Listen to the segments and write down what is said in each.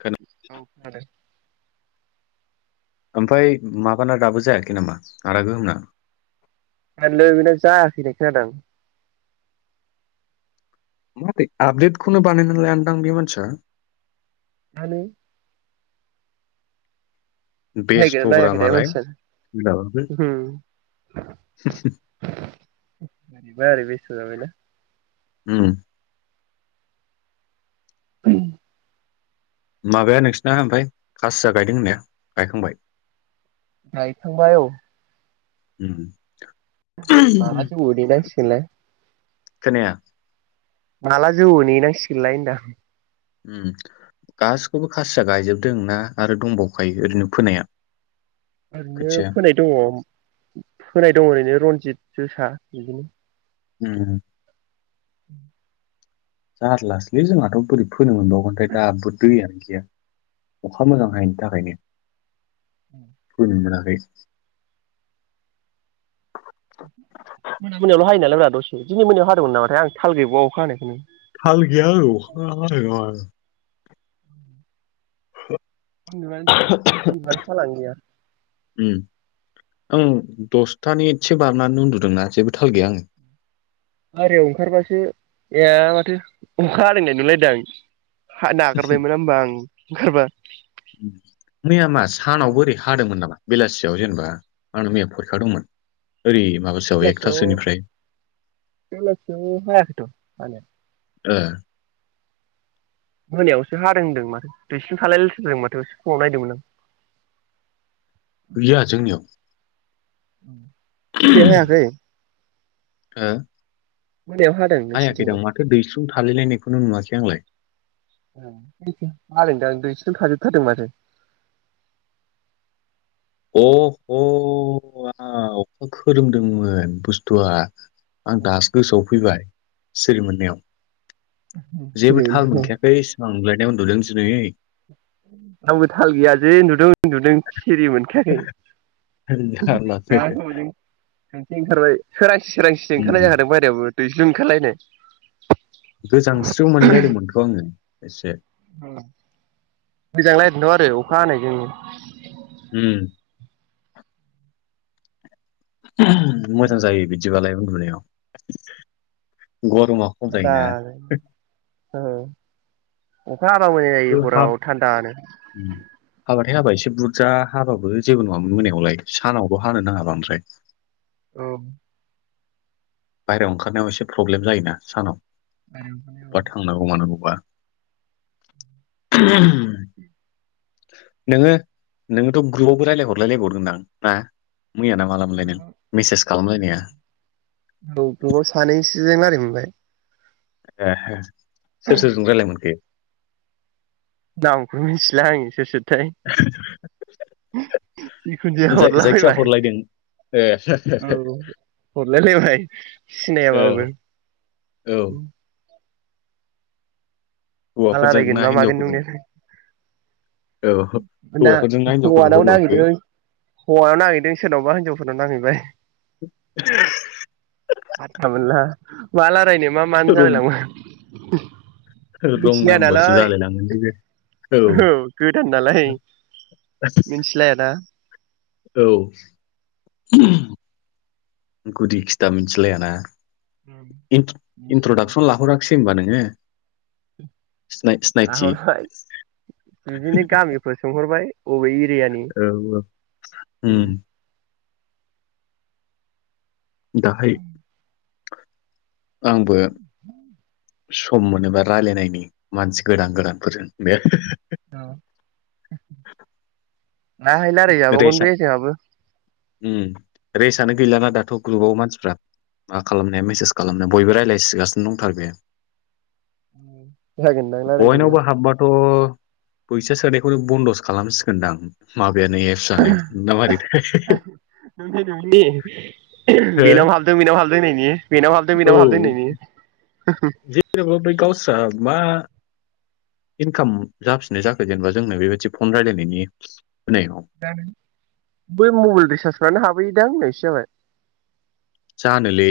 खोना औ खोनादों। ओमफाय माबाना दाबो जायाखै नामा आदा गोहोमना? जानोलै बेना जायाखै होननाय खोनादां। माबोरै आपदेटखौनो बानायनानै लायादां बे मानसिया। जानो। नायगोनना बेस्थ'ब्रा नायाखैथाय मालाय सोलाबाखै मानसियानो उम। ओरैबा ओरै बेस्थ' जाबायना। उम। [inaudible] माबाया नोंसिना आमफाय खासिया गायदों होननाया गायखांबाय? गायखांबाय औ। माला उम जौवो नेनांसिगोनलाय खोनाया। माला जौयो नेनांसिगोनलाय होनदां। उम गासिबखौबो खासिया गायजोबदों ना आरो दंबावखायो ओरैनो फोनाया? ओरैनो खोथिया फोनाय दङ फोनाय दङ ओरैनो रनजित जोसा बिदिनो। उम। उम। जारलासोलै जोंनाथ' बोरै फोनो मोनबावगोनथाय दाबो दैयानो गैया। अखा मोजां हायैनि थाखायनो फोनो मोनाखै। [inaudible] मोना मोनायावल' हायो नालायब्रा दसे दिनै मोनायाव हादोंमोन नामाथाय आं थाल गैबावा अखा हानायखौनो। थाल गैया आङो अखा हादोंना मादों। उन्दुनानै उन्दुनानै थालानो गैया उम। ओं दसथानि एदसे बारनानै उन्दुदोंना जेबो थाल गैया आङो। बाहेरायाव ओंखारबासो ए माथो अखा हादों नोंलाय लायदों आं। हा नागारबायमोन होमबा आं ओंखारबा। उम मैया मा सानावबो ओरै खा हादोंमोन नामा बेलासियाव जेनेबा आंना मैया फरिखा दंमोन ओरै माबा बेलासियाव बेलासियाव हायाखैथ' हानाया। ओ मोनायावसो हादों होनदों माथो दैस्लुं थालाय लायथारदों माथो फुङाव नायदोंमोन आं। गैया जोंनियाव। [unintelligible] हायाखै। हो मोनायाव हा हायाखैदां माथो दैस्लुं थालायलायनायखौनो नुवाखै आंलाय। ओ जोंनिथिं हादोंदां दैस्लुं थाजोबथारदों माथो। अ ह हराव अखा खोरोमदोंमोन बुस्थुआ। आं दासो गोसोआव फैबाय सिरि मोननायाव। जेबो थाल मोनखायाखै सिमां नुलायनाय उन्दुदों दिनै। आंबो थाल गैया जै उन्दुदों उन्दुदों सिरि मोनखायाखै। जा जारलासो गोबावजों खानस्रि ओंखारबाय सोरांसि सोरांसिसो उम ओंखारनाय जाखादों बाहेरायावबो दैस्लुं ओंखारलायनाय। गोजांस्रिउ मोनलाय लायदोंमोनथ आङो एसे। ओ गोजांलायदोंथ' आरो अखा हानायजोंनो। उम मोजां जायो बिदिबालाय उन्दुनायाव गरमाव। दा ओ अखा हाबा मोजां खिन्थु जायो हाब हराव थान्दानो। हाबाथाय हाबा एसे बुरजा हाबाबो जेबो नङामोन मोनायावलाय। सानावबो हानो नाङा बांद्राय। औ। बाहेरायाव ओंखारनायाव एसे प्रब्लेम जायोना सानाव आरो औ बा थांनां बबा थांनां गौबा। नोङो नोङोथ' ग्रुपावबो रायलाय हरलायबावदोंदां ना मैया नाम। मालामोनलाय नों मेसेज खालामलायनाया। औ गोबाव सानैसोजों रायलाय मोनबाय। ए हे सोर सोरजों रायलायनो मोनखो। नामखौबो मिथिला आङो सोर सोर थाय जिखुन जाया जाय जायखिया हरलाबायबाय। हरलायदों ए। औ हरलायलायबाय औ सिनायाबाबो। औ। मा हौवाफोरजों रायलायगोन ना मा मागोन हिनजावफोरजों मोनो। औ दा हौवाफोरजों ना हिनजावफोरजों हौवानाव नांहैदों रायलायहरखो हौवानाव नांहैदों सोरनावबा हिनजावफोरनाव नांहैबाय। [unintelligible] फाथथा मोनला मा रायलायनो मा मानो जालाय रं लाङो। रं मिथिलाया नाम्बारसो नालाय जालाय लांगोनलै बे। औ गोदान नालाय मिथिलायाना। औ गुदि खिथा मिथिलायाना। इन्ट्र-इन्ट्रडाक्सन लाहराखिसै होनबा नोङो। सिनायथि। लाहरबाय फोर सोंहरबाय अबे एरियानि। औ उम दाहाय आंबो। सम मोनोबा रायलायनायनि मानसि गोदान गोदानफोरजों बे। औ दाहाय रायलाय जाबावगोन रेसा ने जोंहाबो। उम रेसानो गैलाना जोंहाबो दाथ' ग्रुपाव मानसिफ्रा। मा खालामनाया मेसेज खालामना बयबो रायज्लायसिगासिनो दंथारो बे। जागोनदां रायलायदोंदां बयनावबो हाबबाथ'। फैसा सोनायखौनो बन्द'सो खालामसिगोनदां माबायानो एपसानो मारैथाय। नोंनि नोंनि बेनाव हो हाबदों बेनाव हाबदों होननायनि। बेनाव हाबदों बेनाव हाबदों औ होननायनि। जेनेबा बै गावस्रा मा। इनकाम जाफिननाय जाखो जेनेबा जोंनो बेबायदि फन रायलायनायनि होनायाव। दा बै मबाइल रिसार्जफ्रानो हाबहैयोदां होननायसो जाबाय। जानोलै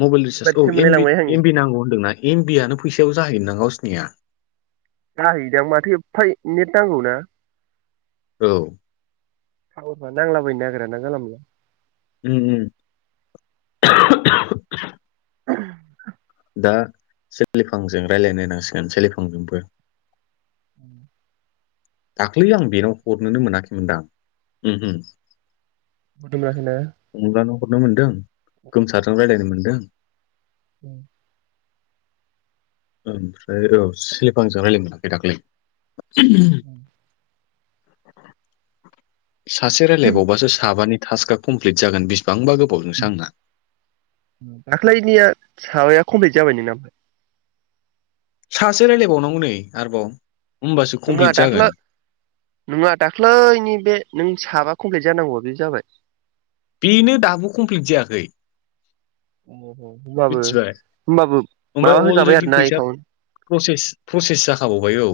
मबाइल रिसार्ज औम एबारसो मोनलायलांबाय आङो एम बि नांगौ होन्दोंना एम बि आनो फैसायाव जाहैयो ना गावसिनिया। जाहैदां माथो एफा नेट नांगौना‌? औ [unintelligible] नांलाबायनो नागिराना जाला माला उम उम [inaudible] दा सोलिफांजों रायज्लायनोनांसिगोन सोलिफांजोंबो उ [inaudible] दाख्लै आं बेनाव हरनोनो मोनाखैमोनदां उम उम बुथुमखनो [unintelligible] अम्लानो हरनो मोनदों गोमसारजों रायज्लायनो मोन्दों? उ ओमफ्राय औ सेफांजों रायज्लाय मोनाखै दाख्लै। उम [inaudible] सासे रायजलायबावबासो साबानि टास्कआ खमफिलद जागोन बेसिबांबा गोबाव जोंसो‌ आंना। दाख्लैनिया साबाया कमप्लिट जाबाय नोंना? सासे रायजलायबावनांगौ नै आरोबाव। होमबासो नोंङा कमप्लिट जागोन दाख्लै -नोंा दाख्लैनि बे नों साबा कमप्लिट जानांगौ बे जाबाय? बेनो दाबो कमप्लिट जायाखै। होनोमबाबो मिथिबाय होमबाबो ओमफ्राय -माबा होजाबाय अलरेडि आरोना फैसा एकाउन्ट? प्रसेस -प्रसेस जाखाबावबाय औ।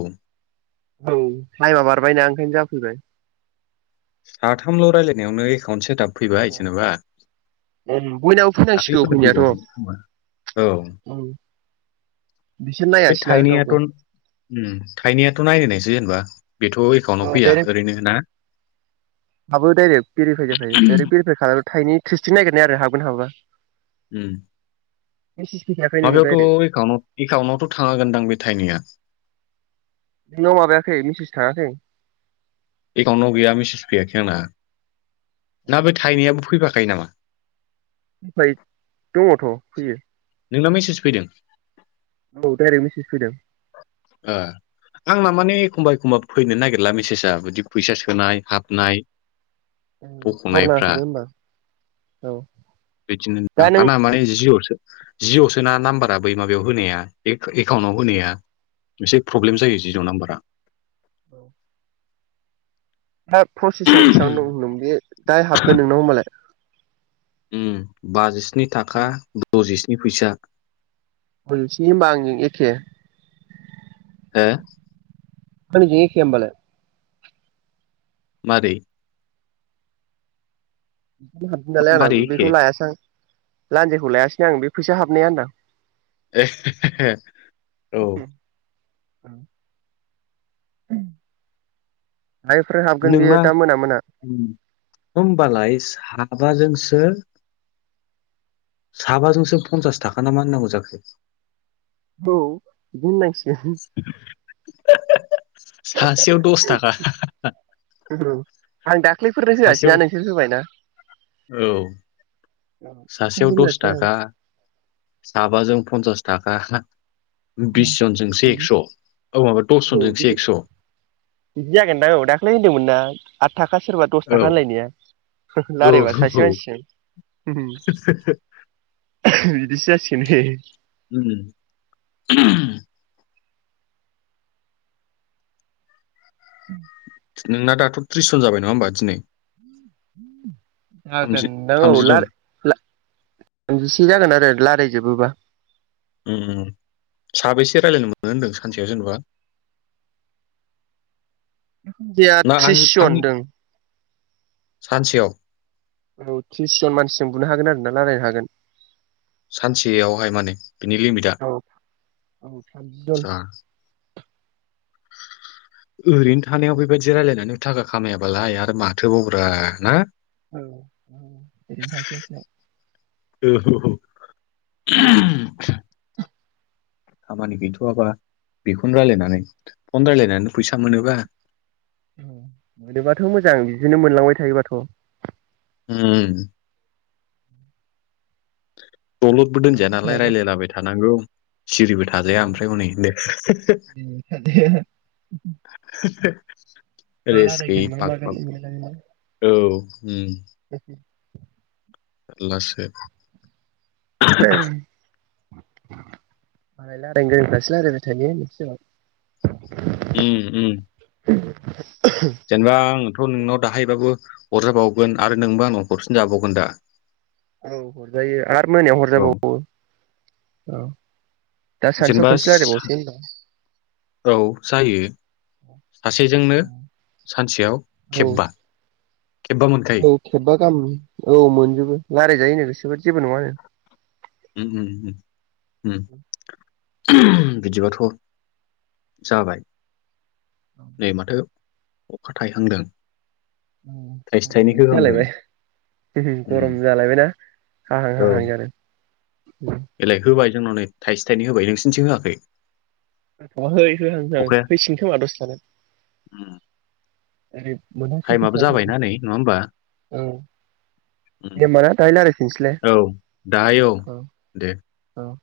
औ टाइमा बारबायना ओंखायनो जाफैबाय। साथामल' रायजलायनायावनो एकाउन्ट सेटाब फैबाय जेनेबा बयनाबो फैनांसिगौ दाख्लैफोरनो फैनायाथ'। फैबावदोंमोन खोमा औ बिसोर बे नायासैना थाइनैयाथ' रावबो। थाइनैयाथ' नायलनायसै जेनेबा बेथ' एकाउन्टाव फैया डाइरेक्ट ओरैनो ना? हाबो डाइरेक्ट भेरिफाइ जाखायो डाइरेक्ट भेरिफाइ खालामो थाइनै थ्रिस्टिं नागिरनाय आरो हाबगोन हाबा। उ [inaudible] बे [unintelligible] माबायावथ' एकट एकाउन्टआवथ' थाङागोनदां बे थाइनैया। नोंनाव माबायाखै मेसेस थाङाखै? एकाउन्टाव गैया मेसेज फैयाखै आंना ना बे थाइनैयाबो फैफाखायो नामा? फ्राय दङथ' फैयो। नोंना मेसेज फैदों? औ दडाइरेक्ट मेसेज फैदों। आंना माने एखमबा एखमबा फैनो नागिरला मेसेजआ बिदि फैसा सोनाय हाबनाय खबर बख'नायफ्रा नाङाखैबो होमबा औ बिदिनो दां दा नों आर ना माने जिरसो जिअसो ना नाम्बारा बै माबायाव होनाया एकाउन्टाव होनाया? एसे प्रब्लेम जायो जिअ' नाम्बारा। औ [inaudible] दा प्रसेसआव बेसेबां दं नोंनाव बे दाहाय हाबगोन नोंनाव होनबालाय। बाजिस्नि थाखा द'जिस्नि फैसा। बसे हब आंजों एखे। [unintelligible] हा आंनिजों एखे होनबालाय। मारै नो हाबसै नालाय मारै आं एखे बेखौ लायासै आं लान्जेखौ लायासै आं बे फैसा हाबनाया होनदां [unintelligible] औ। औ। हायफोर हाबगोन बियो दा मोना मोना। ओम होमबालाय साबाजोंसो। साबाजोंसो पनसास थाखा ना मा होननांगौ जाखो। औ बुंनायसै। सासेयाव दस थाखा। [unintelligible] आं दाख्लैफोरनो सासेयाव होआसैना नोंसोर होबायना। औ। सासेयाव दाख्लैफोर दस होआसै आं थाखा साबाजों पन्सास थाखा। बिस जनजोंसो बिदि एकस' औ माबा औ दसजनजोंसो बिदि एक्स'। बिदि जागोनदां औ दाखा्लै होनदोंमोन ना आद थाखा सोरबा। दस औ थाखा होनलायनाया रालायबा सासे औ मानसिजों। बिदिसो जासिगोन बे। उम [unintelligible] उ नोंना दाथ' त्रिस जन जाबाय नङा होनबा दिनै थामजि थामजि जन [unintelligible] थामजिसे जागोन आरो रायलायजोबोबा। उम उम साबेसे रायजलायनो मोनो होन्दों सानसेयाव जेनेबा। जोंनिया थ्रिस जन आनि होनदों सानसेयाव। औ त्रिस जन मानसिजों बुनो हागोन आरो ना रायलायनो हागोन। सानसेयावहाय माने बिनि लिमिट आ औ औ थामजि जन आसा। [unintelligible] ओरैनो थानायाव बेबायदि रायलायनानै थाखा खामायाबालाय आरो माथोबावब्रा ना। औ ओरैनो थास्लाय स्लाय। औ थास्लायस्लाय [inaudible] खामानि गैथ'वाबा बेखौनो रायजलायनानै फन रायजलायनानै फैसा मोनोबा। मोनोबाथ' मोजां बिदिनो मोनलांबाय थायोबाथ'। उमम। दलदबो दोनजाया मोनलांबाय नालाय थायाबासो रायजलायलाबाय थानांगौ सिरिबो थ। थाजाया ओमफ्राय हनै दे दिनै सासेया [inaudible] मा रेस्ट गोयै रायलायगोन मा बाब मागोन बाब मोनलायलाङोना औ ओम [inaudible] लासो मालाय रायलायनो गोरोंफ्रासो रायजलायबाय थायो नोंसोराव। ओम ओम। [inaudible] जेनेबा आंथ' नोंनाव दाहायबाबो। हरजाबावगोन आरो नोंबो आंनाव हरफिनजाबावगोन दा। औ हरजायो आरो मोनायाव औ हरजाबावो औ। दा सानसुआव जेनेबा खनसे रायलायबावसै होनबा औ जायो। सासेजोंनो सानसेयाव औ खेबबा खेबबा मोनखायो। औ खेबबा गाहाम औ मोनजोबो रायजायजायो गोसोब जेबो नङानो। ओम ओम ओम ओम बिदिबाथ' जाबाय नै माथो अखा थाइहांदों। थाइसे जागोन बायदि थाइनैखो होहांदो। जालायबाय [unintelligible] गरम जालायबायना हाहां हाहां जादों। एलाय होबाय जोंनाव नै थाइसे थाइनै होबाय। नोंसि निथिं होआखै? गवाखै होहां होहां अखाया होसिगोन खोमा दसे थाना। उम ओरै [unintelligible] टाइमाबो जाबायना नै नङा होमबा औ उम दे होमबा ना दाहाय लाराय फिनसोलाय औ दाहाय औ ओं दे ओं